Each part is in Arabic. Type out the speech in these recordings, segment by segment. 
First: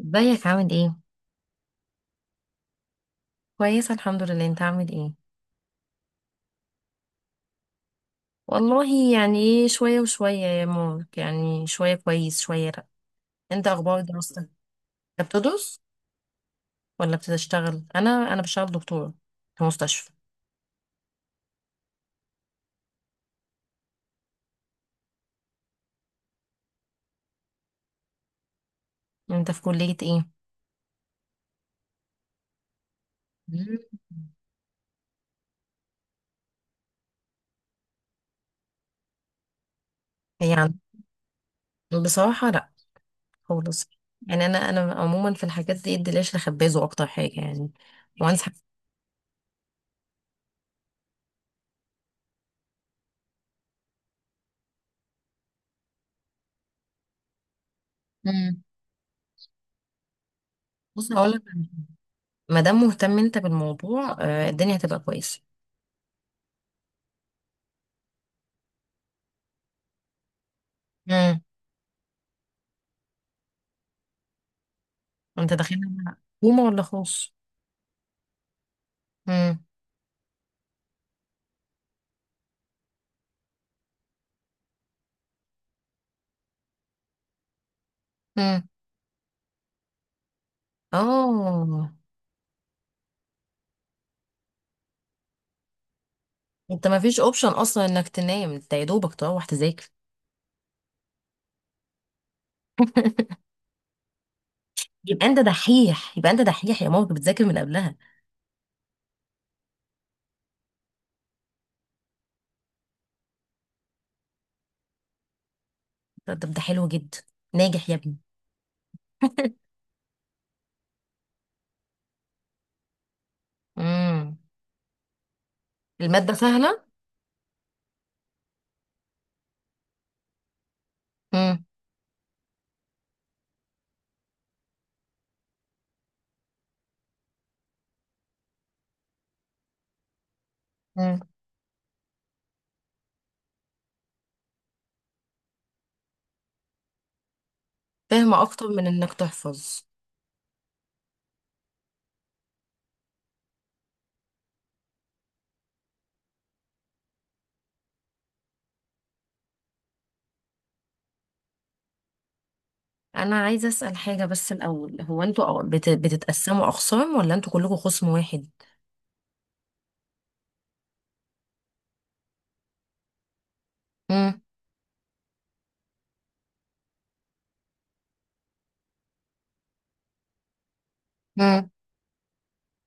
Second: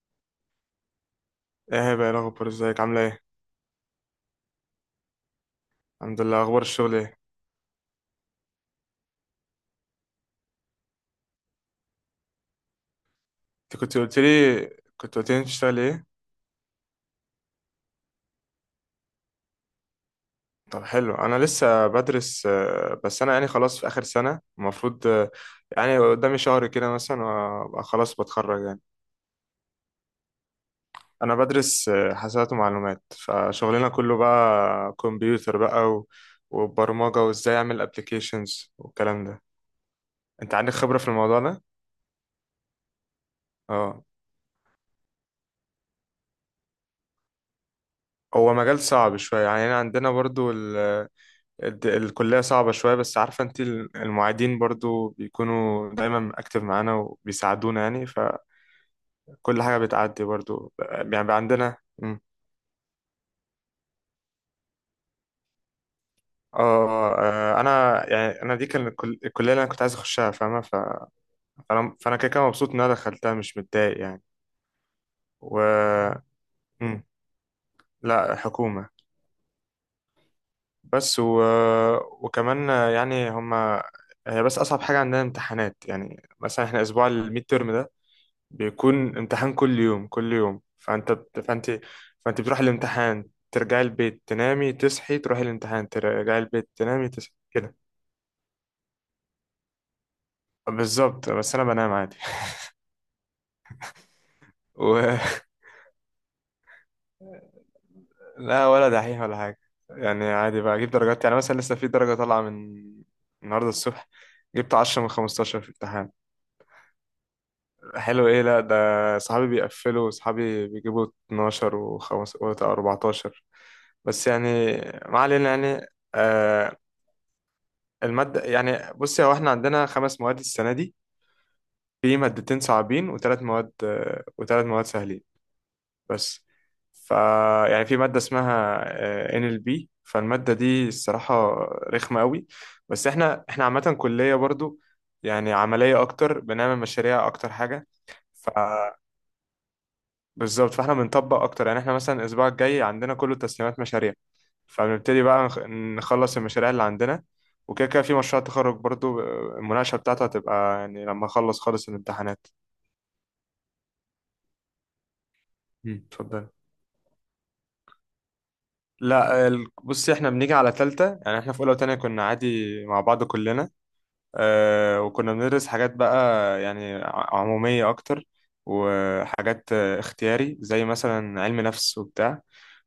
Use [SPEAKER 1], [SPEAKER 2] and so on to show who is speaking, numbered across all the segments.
[SPEAKER 1] ازيك عامل ايه؟
[SPEAKER 2] ايه بقى إيه الاخبار، ازيك عامله ايه؟
[SPEAKER 1] كويسة الحمد لله. انت عامل ايه؟
[SPEAKER 2] الحمد لله. اخبار الشغل ايه؟
[SPEAKER 1] والله يعني ايه، شوية وشوية يا مارك، يعني شوية كويس شوية لأ. انت
[SPEAKER 2] انت كنت
[SPEAKER 1] اخبار
[SPEAKER 2] قلت
[SPEAKER 1] دراستك؟
[SPEAKER 2] لي،
[SPEAKER 1] انت
[SPEAKER 2] انت بتشتغل
[SPEAKER 1] بتدرس
[SPEAKER 2] ايه؟
[SPEAKER 1] ولا بتشتغل؟ انا بشتغل دكتورة في مستشفى.
[SPEAKER 2] طب حلو، انا لسه بدرس، بس انا يعني خلاص في اخر سنه المفروض، يعني قدامي شهر كده مثلا وابقى خلاص بتخرج يعني.
[SPEAKER 1] انت في كلية ايه؟
[SPEAKER 2] انا بدرس، حاسبات ومعلومات، فشغلنا
[SPEAKER 1] مم.
[SPEAKER 2] كله بقى كمبيوتر بقى وبرمجه، وازاي اعمل ابلكيشنز والكلام ده. انت عندك
[SPEAKER 1] يعني
[SPEAKER 2] خبره في الموضوع ده؟
[SPEAKER 1] بصراحة لأ خالص.
[SPEAKER 2] اه،
[SPEAKER 1] يعني انا عموما في الحاجات دي الدلاش لخبازه اكتر حاجة يعني، وانصح.
[SPEAKER 2] هو مجال صعب شويه يعني، أنا عندنا برضو الكلية صعبة شوية، بس عارفة انت المعيدين برضو بيكونوا دايما اكتف معانا وبيساعدونا، يعني فكل
[SPEAKER 1] مم.
[SPEAKER 2] حاجة بتعدي برضو
[SPEAKER 1] بص
[SPEAKER 2] يعني، بقى
[SPEAKER 1] هقولك،
[SPEAKER 2] عندنا. مم.
[SPEAKER 1] ما دام مهتم انت بالموضوع الدنيا هتبقى كويسة.
[SPEAKER 2] اه، انا يعني انا دي كان الكلية اللي انا كنت عايز اخشها، فاهمة؟
[SPEAKER 1] مم.
[SPEAKER 2] فانا كده كده مبسوط ان انا دخلتها، مش متضايق يعني.
[SPEAKER 1] انت داخلها
[SPEAKER 2] و
[SPEAKER 1] حكومة ولا
[SPEAKER 2] مم.
[SPEAKER 1] خاص؟
[SPEAKER 2] لا، حكومة.
[SPEAKER 1] امم،
[SPEAKER 2] بس و... وكمان يعني هي، بس اصعب حاجة عندنا امتحانات، يعني مثلا احنا اسبوع الميد تيرم ده
[SPEAKER 1] امم،
[SPEAKER 2] بيكون امتحان كل يوم كل يوم، فانت
[SPEAKER 1] اه،
[SPEAKER 2] فانت بتروح الامتحان ترجعي البيت تنامي تصحي تروحي الامتحان ترجعي البيت
[SPEAKER 1] انت ما
[SPEAKER 2] تنامي
[SPEAKER 1] فيش
[SPEAKER 2] تصحي،
[SPEAKER 1] اوبشن
[SPEAKER 2] كده.
[SPEAKER 1] اصلا انك تنام، انت يا دوبك تروح تذاكر.
[SPEAKER 2] بالظبط، بس انا بنام عادي و...
[SPEAKER 1] يبقى انت دحيح، يبقى انت دحيح يا ماما، كنت بتذاكر من قبلها.
[SPEAKER 2] لا، ولا دحيح ولا حاجه، يعني عادي بجيب درجات، يعني مثلا لسه في درجه طالعه من النهارده الصبح، جبت 10 من 15 في الامتحان.
[SPEAKER 1] طب ده حلو جدا. ناجح يا ابني.
[SPEAKER 2] حلو ايه، لا ده صحابي بيقفلوا، صحابي بيجيبوا 12 و5 و14، بس
[SPEAKER 1] امم.
[SPEAKER 2] يعني ما علينا يعني.
[SPEAKER 1] المادة
[SPEAKER 2] آه،
[SPEAKER 1] سهلة.
[SPEAKER 2] المادة يعني، بصي، هو احنا عندنا خمس مواد السنة دي،
[SPEAKER 1] امم.
[SPEAKER 2] في مادتين صعبين، وثلاث مواد سهلين بس. ف يعني في مادة اسمها، NLP، فالمادة دي
[SPEAKER 1] امم.
[SPEAKER 2] الصراحة رخمة قوي. بس احنا عامة كلية برضو يعني عملية اكتر، بنعمل مشاريع اكتر حاجة.
[SPEAKER 1] فاهمة، أكتر من إنك تحفظ.
[SPEAKER 2] بالظبط، فاحنا بنطبق اكتر، يعني احنا مثلا الاسبوع الجاي عندنا كله تسليمات مشاريع، فبنبتدي بقى نخلص المشاريع اللي عندنا. وكده كده في مشروع تخرج برضو، المناقشة بتاعته هتبقى يعني لما اخلص خالص الامتحانات.
[SPEAKER 1] أنا عايزة أسأل حاجة بس الأول، هو أنتوا
[SPEAKER 2] مم. اتفضل.
[SPEAKER 1] بتتقسموا أقسام ولا أنتوا كلكم خصم واحد؟
[SPEAKER 2] لا، بصي، احنا بنيجي على تالتة، يعني احنا في اولى وتانية كنا عادي مع بعض كلنا.
[SPEAKER 1] امم.
[SPEAKER 2] اه، وكنا بندرس حاجات بقى يعني عمومية اكتر، وحاجات اختياري، زي مثلا علم
[SPEAKER 1] امم.
[SPEAKER 2] نفس وبتاع.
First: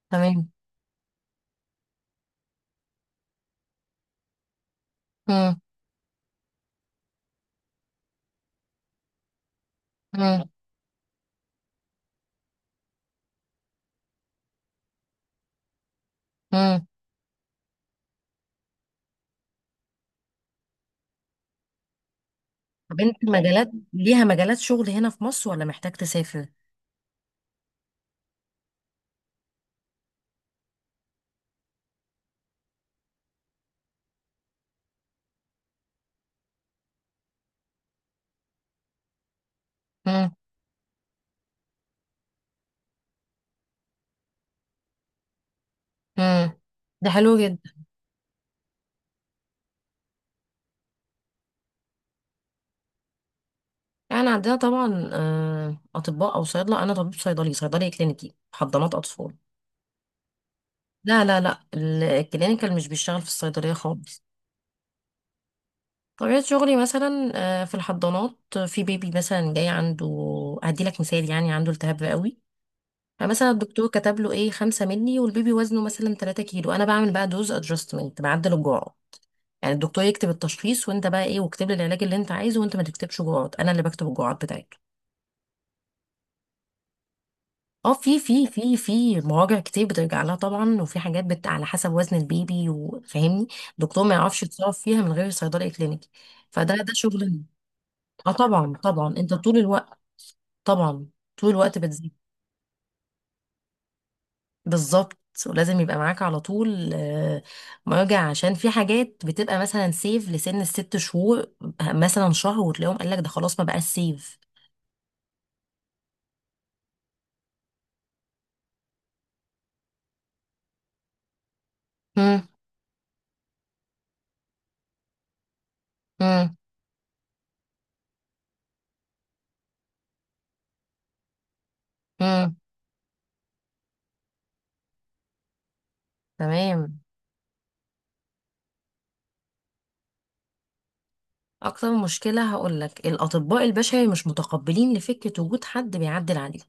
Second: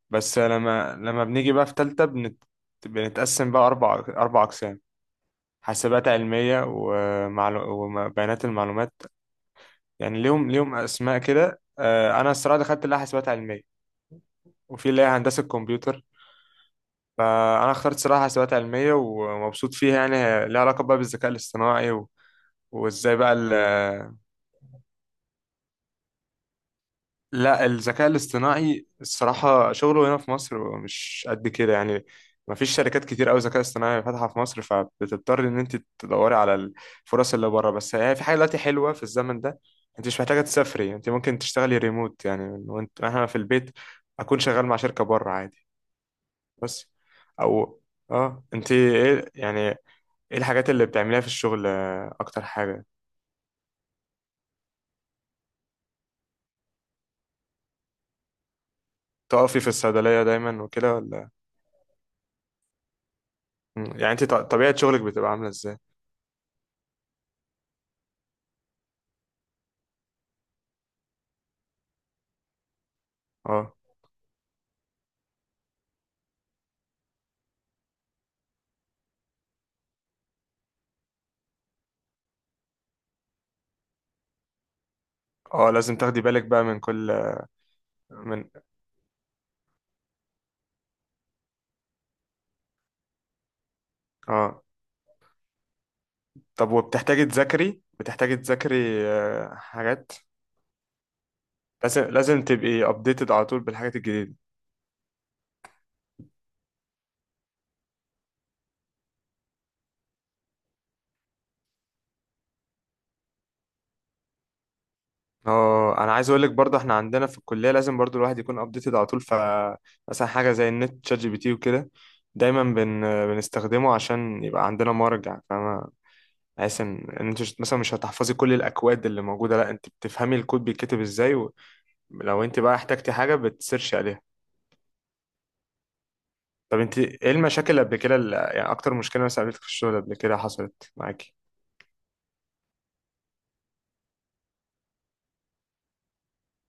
[SPEAKER 2] بس
[SPEAKER 1] تمام.
[SPEAKER 2] لما بنيجي بقى في تالتة بنتقسم بقى أربع أقسام: حاسبات علمية وبيانات المعلومات، يعني ليهم أسماء كده. أنا الصراحة دخلت اللي هي حاسبات علمية، وفي اللي هي هندسة كمبيوتر،
[SPEAKER 1] امم.
[SPEAKER 2] فأنا اخترت صراحة حاسبات علمية ومبسوط فيها. يعني هي ليها علاقة بقى بالذكاء الاصطناعي
[SPEAKER 1] طب
[SPEAKER 2] وإزاي
[SPEAKER 1] انت
[SPEAKER 2] بقى
[SPEAKER 1] مجالات شغل هنا في مصر ولا محتاج تسافر؟
[SPEAKER 2] لا، الذكاء الاصطناعي الصراحة شغله هنا في مصر مش قد كده يعني، ما فيش شركات كتير أوي ذكاء اصطناعي فاتحة في مصر، فبتضطر إن أنت تدوري على الفرص اللي بره. بس يعني في حاجة دلوقتي حلوة في الزمن ده، أنت مش
[SPEAKER 1] امم.
[SPEAKER 2] محتاجة تسافري، أنت ممكن تشتغلي ريموت يعني، من وأنت إحنا في البيت أكون شغال مع شركة بره عادي.
[SPEAKER 1] امم.
[SPEAKER 2] بس
[SPEAKER 1] ده حلو جدا.
[SPEAKER 2] أو أه أنت يعني إيه الحاجات اللي بتعمليها في الشغل، أكتر حاجة؟
[SPEAKER 1] يعني عندنا طبعا اطباء او صيادله. انا طبيب صيدلي كلينيكي، حضانات اطفال.
[SPEAKER 2] تقفي في الصيدلية دايما وكده
[SPEAKER 1] لا
[SPEAKER 2] ولا؟
[SPEAKER 1] لا لا، الكلينيكال مش بيشتغل في الصيدليه
[SPEAKER 2] مم. يعني
[SPEAKER 1] خالص.
[SPEAKER 2] أنت طبيعة شغلك بتبقى عاملة إزاي؟
[SPEAKER 1] طبيعه شغلي مثلا في الحضانات، في بيبي مثلا جاي عنده. هدي لك مثال، يعني عنده التهاب رئوي. فمثلا
[SPEAKER 2] آه.
[SPEAKER 1] الدكتور كتب له 5 ملي، والبيبي وزنه مثلا 3 كيلو. انا بعمل بقى دوز ادجستمنت، بعدل الجرعه. يعني الدكتور يكتب التشخيص وانت بقى واكتب لي العلاج اللي انت عايزه، وانت ما تكتبش جرعات، انا اللي بكتب الجرعات بتاعته.
[SPEAKER 2] اه، لازم تاخدي بالك بقى من كل،
[SPEAKER 1] اه، في
[SPEAKER 2] من
[SPEAKER 1] في في في مراجع كتير بترجع لها طبعا، وفي حاجات على حسب وزن البيبي، وفاهمني. الدكتور ما يعرفش
[SPEAKER 2] اه.
[SPEAKER 1] يتصرف فيها من غير صيدلي كلينيكي.
[SPEAKER 2] طب
[SPEAKER 1] فده
[SPEAKER 2] وبتحتاجي
[SPEAKER 1] شغل.
[SPEAKER 2] تذاكري،
[SPEAKER 1] اه
[SPEAKER 2] بتحتاجي
[SPEAKER 1] طبعا،
[SPEAKER 2] تذاكري
[SPEAKER 1] طبعا انت
[SPEAKER 2] آه،
[SPEAKER 1] طول الوقت،
[SPEAKER 2] حاجات؟
[SPEAKER 1] طبعا طول الوقت
[SPEAKER 2] لازم
[SPEAKER 1] بتزيد.
[SPEAKER 2] لازم تبقي ابديتد على طول بالحاجات الجديدة.
[SPEAKER 1] بالظبط. ولازم يبقى معاك على طول مراجع، عشان في حاجات بتبقى مثلا سيف لسن الست شهور، مثلا شهر وتلاقيهم قال لك ده خلاص ما بقاش سيف.
[SPEAKER 2] اه، انا عايز اقول لك برضه، احنا عندنا في الكلية لازم برضه الواحد يكون ابديتد على طول. مثلا حاجة زي النت ChatGPT وكده، دايما بنستخدمه عشان يبقى عندنا مرجع، فاهمة؟
[SPEAKER 1] مم.
[SPEAKER 2] بحيث إن انت مثلا مش هتحفظي كل الاكواد اللي موجودة، لا انت بتفهمي الكود بيتكتب ازاي، ولو
[SPEAKER 1] امم.
[SPEAKER 2] انت بقى احتجتي حاجة بتسيرشي عليها. طب انت
[SPEAKER 1] تمام.
[SPEAKER 2] ايه المشاكل اللي قبل كده، اللي يعني اكتر مشكله مثلا قابلتك في الشغل قبل كده، حصلت معاكي؟
[SPEAKER 1] اكتر مشكله هقول لك، الاطباء البشري مش متقبلين لفكره وجود حد بيعدل عليهم.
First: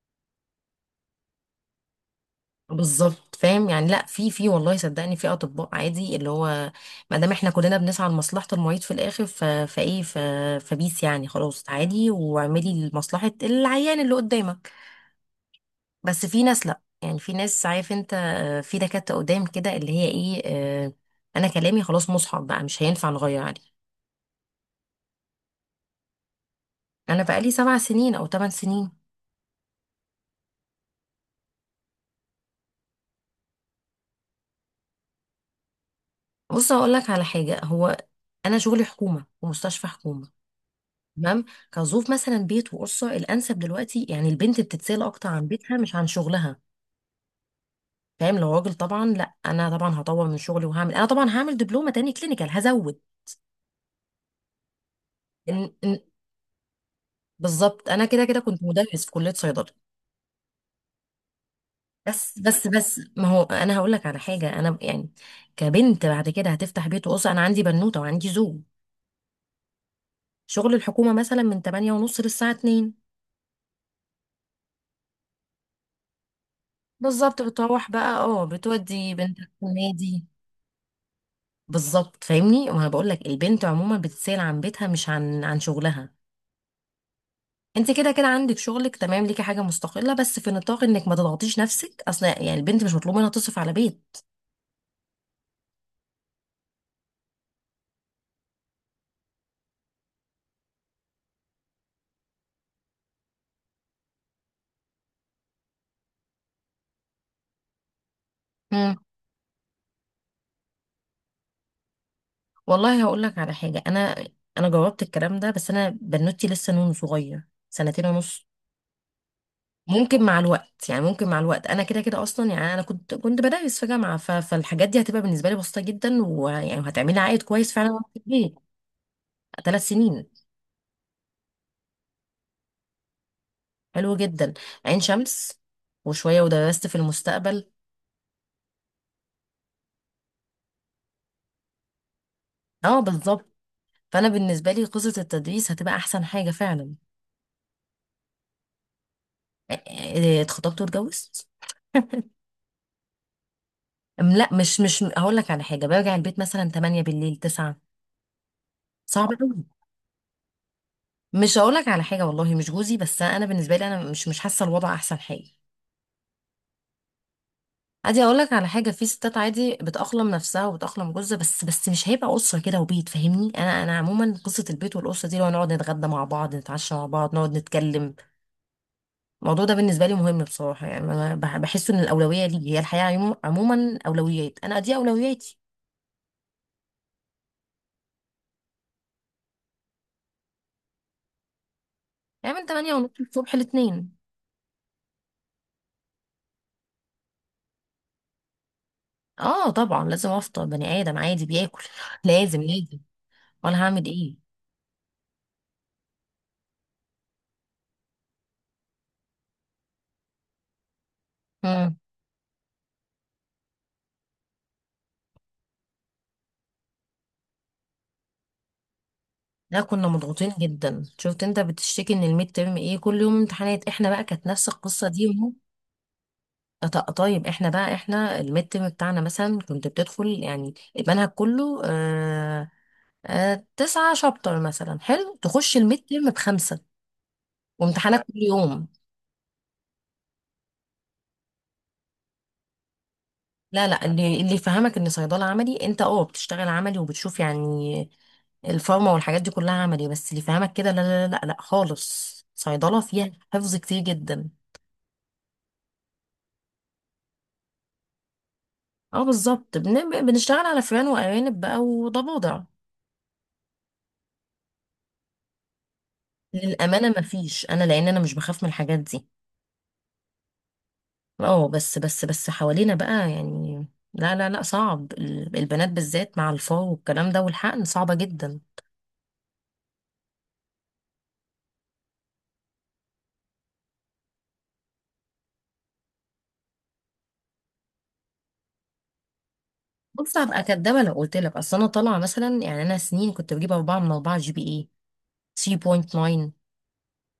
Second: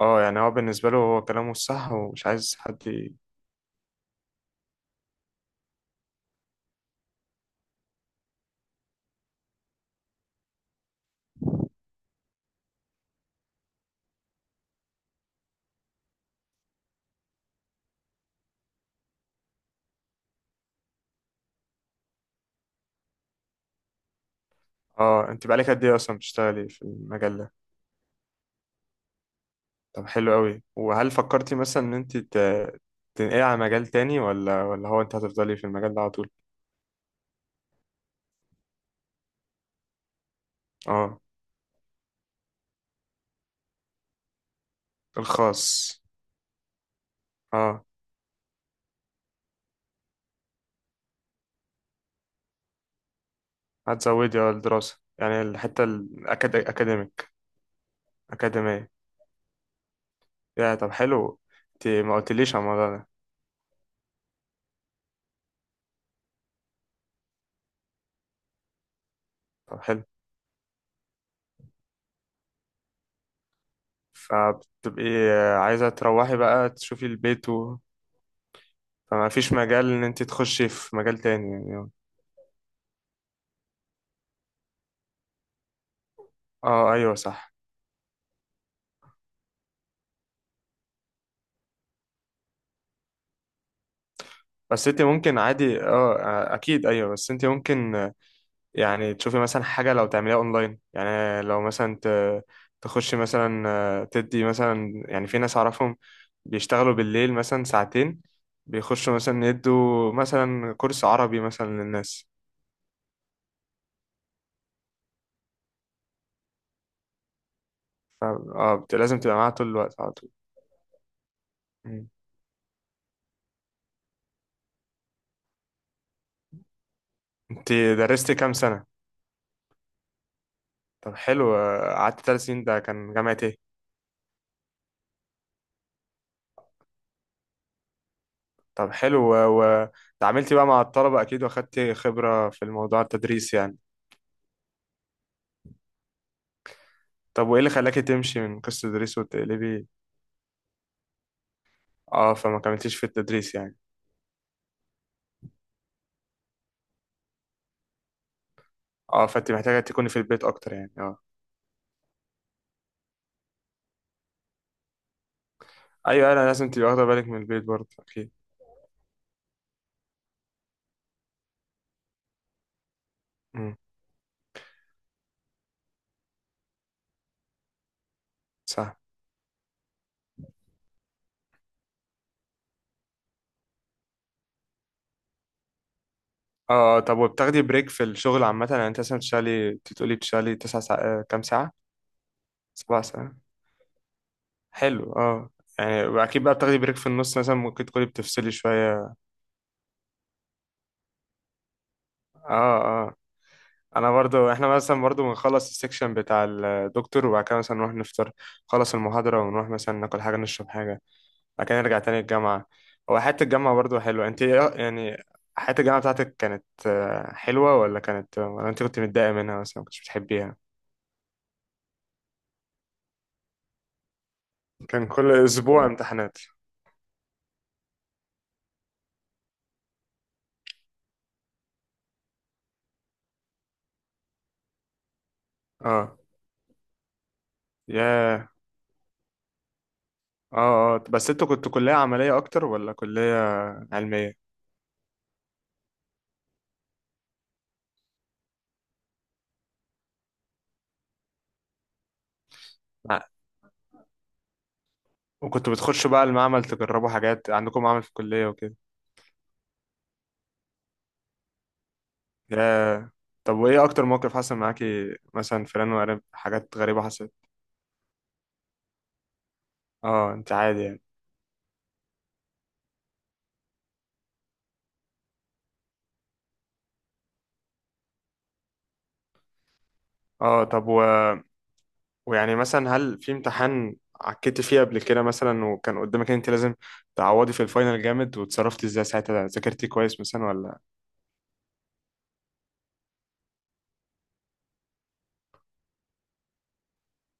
[SPEAKER 2] اه، يعني هو بالنسبه له هو كلامه الصح ومش عايز حد
[SPEAKER 1] بالظبط، فاهم يعني. لا، في والله صدقني، في اطباء عادي، اللي هو ما دام احنا كلنا بنسعى لمصلحه المريض في الاخر، فبيس يعني خلاص عادي، واعملي لمصلحه العيان اللي قدامك. بس في ناس لا، يعني في ناس، عارف انت في دكاتره قدام كده اللي هي ايه آه، انا كلامي خلاص مصحف بقى، مش هينفع نغير عليه.
[SPEAKER 2] اه. انت بقالك قد ايه اصلا بتشتغلي في
[SPEAKER 1] انا
[SPEAKER 2] المجال
[SPEAKER 1] بقالي
[SPEAKER 2] ده؟
[SPEAKER 1] 7 سنين او 8 سنين.
[SPEAKER 2] طب حلو قوي. وهل فكرتي مثلا ان انت تنقلي على مجال تاني، ولا هو انت هتفضلي في المجال ده على طول؟
[SPEAKER 1] بص هقول لك على حاجه، هو انا شغلي حكومه ومستشفى حكومه.
[SPEAKER 2] اه،
[SPEAKER 1] تمام. كظروف مثلا بيت وقرصه الانسب دلوقتي، يعني البنت بتتسال اكتر عن بيتها مش
[SPEAKER 2] الخاص.
[SPEAKER 1] عن شغلها،
[SPEAKER 2] اه،
[SPEAKER 1] فاهم؟ لو راجل طبعا لا، انا طبعا هطور من شغلي وهعمل، انا طبعا هعمل دبلومه تاني كلينيكال، هزود.
[SPEAKER 2] هتزودي اه الدراسه، يعني
[SPEAKER 1] إن...
[SPEAKER 2] الحته
[SPEAKER 1] إن...
[SPEAKER 2] الاكاديميك،
[SPEAKER 1] بالظبط، انا كده كده كنت
[SPEAKER 2] اكاديميه.
[SPEAKER 1] مدرس في كليه صيدله.
[SPEAKER 2] يا، طب حلو، انت ما
[SPEAKER 1] بس
[SPEAKER 2] قلتليش على
[SPEAKER 1] بس
[SPEAKER 2] الموضوع
[SPEAKER 1] بس
[SPEAKER 2] ده.
[SPEAKER 1] ما هو انا هقول لك على حاجه، انا يعني كبنت بعد كده هتفتح بيت وقرصه، انا عندي بنوته وعندي زوج.
[SPEAKER 2] طب حلو،
[SPEAKER 1] شغل الحكومه مثلا من 8 ونص للساعه اتنين،
[SPEAKER 2] فبتبقي عايزة تروحي بقى تشوفي
[SPEAKER 1] بالظبط.
[SPEAKER 2] البيت
[SPEAKER 1] بتروح بقى بتودي
[SPEAKER 2] فما
[SPEAKER 1] بنتك
[SPEAKER 2] فيش مجال ان انت
[SPEAKER 1] النادي.
[SPEAKER 2] تخشي في مجال تاني يعني.
[SPEAKER 1] بالظبط فاهمني، وانا بقول لك البنت عموما بتسأل عن بيتها مش عن شغلها.
[SPEAKER 2] اه ايوه صح.
[SPEAKER 1] انت كده كده عندك شغلك، تمام، ليكي حاجه مستقله، بس في نطاق انك ما تضغطيش نفسك، اصل يعني البنت مش مطلوب منها تصرف على بيت.
[SPEAKER 2] بس انت ممكن عادي، اه اكيد، ايوه بس انت ممكن يعني تشوفي مثلا حاجة لو تعمليها اونلاين، يعني لو مثلا تخشي مثلا، تدي مثلا، يعني في ناس اعرفهم بيشتغلوا بالليل مثلا ساعتين،
[SPEAKER 1] مم.
[SPEAKER 2] بيخشوا مثلا يدوا مثلا كورس عربي مثلا للناس.
[SPEAKER 1] والله هقول لك على حاجه، انا جربت الكلام ده، بس انا بنوتي لسه نون صغير، سنتين ونص.
[SPEAKER 2] اه، لازم تبقى معاها طول الوقت على
[SPEAKER 1] ممكن
[SPEAKER 2] طول.
[SPEAKER 1] مع الوقت، يعني ممكن مع الوقت انا كده
[SPEAKER 2] مم.
[SPEAKER 1] كده اصلا، يعني انا كنت بدرس في جامعه، فالحاجات دي هتبقى بالنسبه لي بسيطه جدا، ويعني وهتعملي عائد كويس
[SPEAKER 2] انت
[SPEAKER 1] فعلا وأنا في
[SPEAKER 2] درستي كام
[SPEAKER 1] البيت.
[SPEAKER 2] سنة؟
[SPEAKER 1] 3 سنين.
[SPEAKER 2] طب حلو، قعدت 3 سنين، ده كان جامعة ايه؟
[SPEAKER 1] حلو جدا. عين شمس. وشويه ودرست في المستقبل.
[SPEAKER 2] طب حلو وتعاملت بقى مع الطلبة أكيد، وأخدت خبرة في
[SPEAKER 1] اه
[SPEAKER 2] الموضوع
[SPEAKER 1] بالظبط.
[SPEAKER 2] التدريس يعني.
[SPEAKER 1] فانا بالنسبه لي قصه التدريس هتبقى احسن حاجه فعلا.
[SPEAKER 2] طب وإيه اللي خلاكي تمشي من قصة التدريس وتقلبي؟
[SPEAKER 1] إيه، اتخطبت واتجوزت.
[SPEAKER 2] اه، فما كملتيش في التدريس يعني.
[SPEAKER 1] لا، مش هقول لك على حاجه، برجع البيت مثلا 8 بالليل، 9.
[SPEAKER 2] اه،
[SPEAKER 1] صعب
[SPEAKER 2] فأنت
[SPEAKER 1] قوي.
[SPEAKER 2] محتاجة تكوني في البيت أكتر يعني، اه.
[SPEAKER 1] مش هقول لك على حاجه، والله مش جوزي، بس انا بالنسبه لي انا مش حاسه الوضع احسن حاجه.
[SPEAKER 2] أيوة، أنا لازم تبقي واخدة بالك من البيت برضه
[SPEAKER 1] عادي
[SPEAKER 2] أكيد.
[SPEAKER 1] اقول لك على حاجه، في ستات عادي بتأقلم نفسها وبتأقلم جوزها، بس مش هيبقى اسره كده وبيت، فاهمني.
[SPEAKER 2] امم،
[SPEAKER 1] انا عموما قصه البيت والاسره دي، لو نقعد نتغدى مع بعض، نتعشى مع بعض، نقعد نتكلم،
[SPEAKER 2] صح.
[SPEAKER 1] الموضوع ده بالنسبه لي مهم بصراحه. يعني انا بحس ان الاولويه لي هي الحياه عموما، اولويات، انا دي اولوياتي.
[SPEAKER 2] اه، طب وبتاخدي بريك في الشغل عامة؟ يعني أنت مثلا بتشتغلي، أنت بتقولي بتشتغلي 9 ساعات، كام ساعة؟
[SPEAKER 1] يعني من 8
[SPEAKER 2] سبع
[SPEAKER 1] ونص
[SPEAKER 2] ساعات
[SPEAKER 1] الصبح لاتنين.
[SPEAKER 2] حلو. اه، يعني أكيد بقى بتاخدي بريك في النص مثلا، ممكن تكوني بتفصلي شوية.
[SPEAKER 1] اه طبعا، لازم افطر، بني ادم عادي بياكل. لازم، لازم.
[SPEAKER 2] اه. اه،
[SPEAKER 1] ولا هعمل
[SPEAKER 2] انا
[SPEAKER 1] ايه.
[SPEAKER 2] برضو احنا مثلا برضو بنخلص السكشن بتاع الدكتور، وبعد كده مثلا نروح نفطر، نخلص المحاضرة ونروح مثلا ناكل حاجة نشرب حاجة، بعد كده نرجع تاني الجامعة. هو حياة الجامعة برضو حلوة، انت يعني حياة الجامعة بتاعتك كانت، حلوة ولا كانت، ولا انت كنت متضايقة منها مثلا
[SPEAKER 1] لا،
[SPEAKER 2] ما كنتش
[SPEAKER 1] كنا مضغوطين
[SPEAKER 2] بتحبيها؟
[SPEAKER 1] جدا. شفت انت بتشتكي ان الميد ترم كل يوم امتحانات، احنا بقى كانت نفس
[SPEAKER 2] كان
[SPEAKER 1] القصه دي.
[SPEAKER 2] كل
[SPEAKER 1] وهو
[SPEAKER 2] اسبوع امتحانات.
[SPEAKER 1] طيب، احنا بقى، احنا الميد ترم بتاعنا مثلا كنت بتدخل يعني المنهج كله آه، تسعة شابتر مثلا، حلو، تخش الميد
[SPEAKER 2] اه.
[SPEAKER 1] ترم بخمسة، وامتحانات يا كل
[SPEAKER 2] ياه.
[SPEAKER 1] يوم.
[SPEAKER 2] اه، اه، بس انتوا كنتوا كلية عملية اكتر ولا كلية
[SPEAKER 1] لا لا، اللي
[SPEAKER 2] علمية؟
[SPEAKER 1] اللي يفهمك ان صيدله عملي، انت اه بتشتغل عملي وبتشوف يعني الفارما والحاجات دي كلها عملي. بس اللي يفهمك كده لا لا لا لا لا، خالص صيدله
[SPEAKER 2] آه.
[SPEAKER 1] فيها حفظ كتير جدا.
[SPEAKER 2] وكنتوا بتخشوا بقى المعمل تجربوا حاجات، عندكم معمل في الكلية وكده؟
[SPEAKER 1] اه بالظبط. بنشتغل على فران وارانب بقى وضفادع.
[SPEAKER 2] يا، طب وايه اكتر موقف حصل معاكي مثلا، فلان وقريب حاجات غريبة
[SPEAKER 1] للامانه ما
[SPEAKER 2] حصلت؟
[SPEAKER 1] فيش، انا لان انا مش بخاف من الحاجات دي.
[SPEAKER 2] اه، انت عادي يعني.
[SPEAKER 1] اه. بس حوالينا بقى يعني، لا لا لا، صعب. البنات بالذات مع الفار والكلام ده والحقن صعبه جدا.
[SPEAKER 2] اه، طب ويعني مثلا هل في امتحان عكيتي فيه قبل كده مثلا، وكان قدامك إن انت لازم تعوضي في الفاينل جامد، وتصرفتي ازاي ساعتها، ذاكرتي كويس
[SPEAKER 1] بص
[SPEAKER 2] مثلا
[SPEAKER 1] هبقى
[SPEAKER 2] ولا؟
[SPEAKER 1] كدابه لو قلت لك، اصل انا طالعه مثلا، يعني انا سنين كنت بجيب 4 من 4 جي بي اي، 3.9.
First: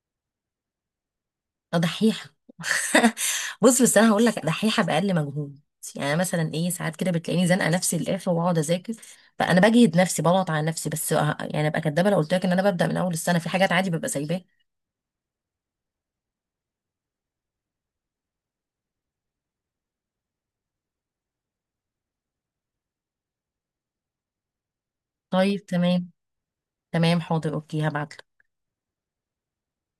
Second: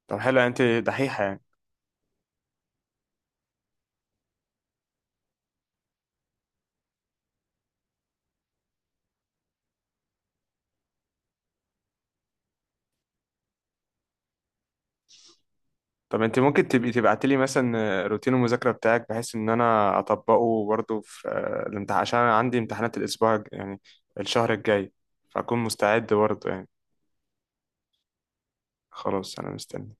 [SPEAKER 2] طب حلو، انت دحيحة يعني.
[SPEAKER 1] دحيحة. بص، بس انا هقول لك دحيحة باقل مجهود. يعني أنا مثلا ساعات كده بتلاقيني زنقة نفسي للاخر واقعد اذاكر، فانا بجهد نفسي بضغط على نفسي، بس يعني ابقى كدابة لو قلت لك ان انا ببدأ من اول السنة، في حاجات عادي ببقى سايباها.
[SPEAKER 2] طب انت ممكن تبقي تبعتي لي مثلا روتين المذاكرة بتاعك، بحيث ان انا اطبقه برضه في، الامتحان، عشان أنا عندي امتحانات الاسبوع يعني الشهر الجاي، فاكون
[SPEAKER 1] طيب، تمام.
[SPEAKER 2] مستعد برضه يعني.
[SPEAKER 1] تمام، حاضر، اوكي، هبعت.
[SPEAKER 2] خلاص انا مستني.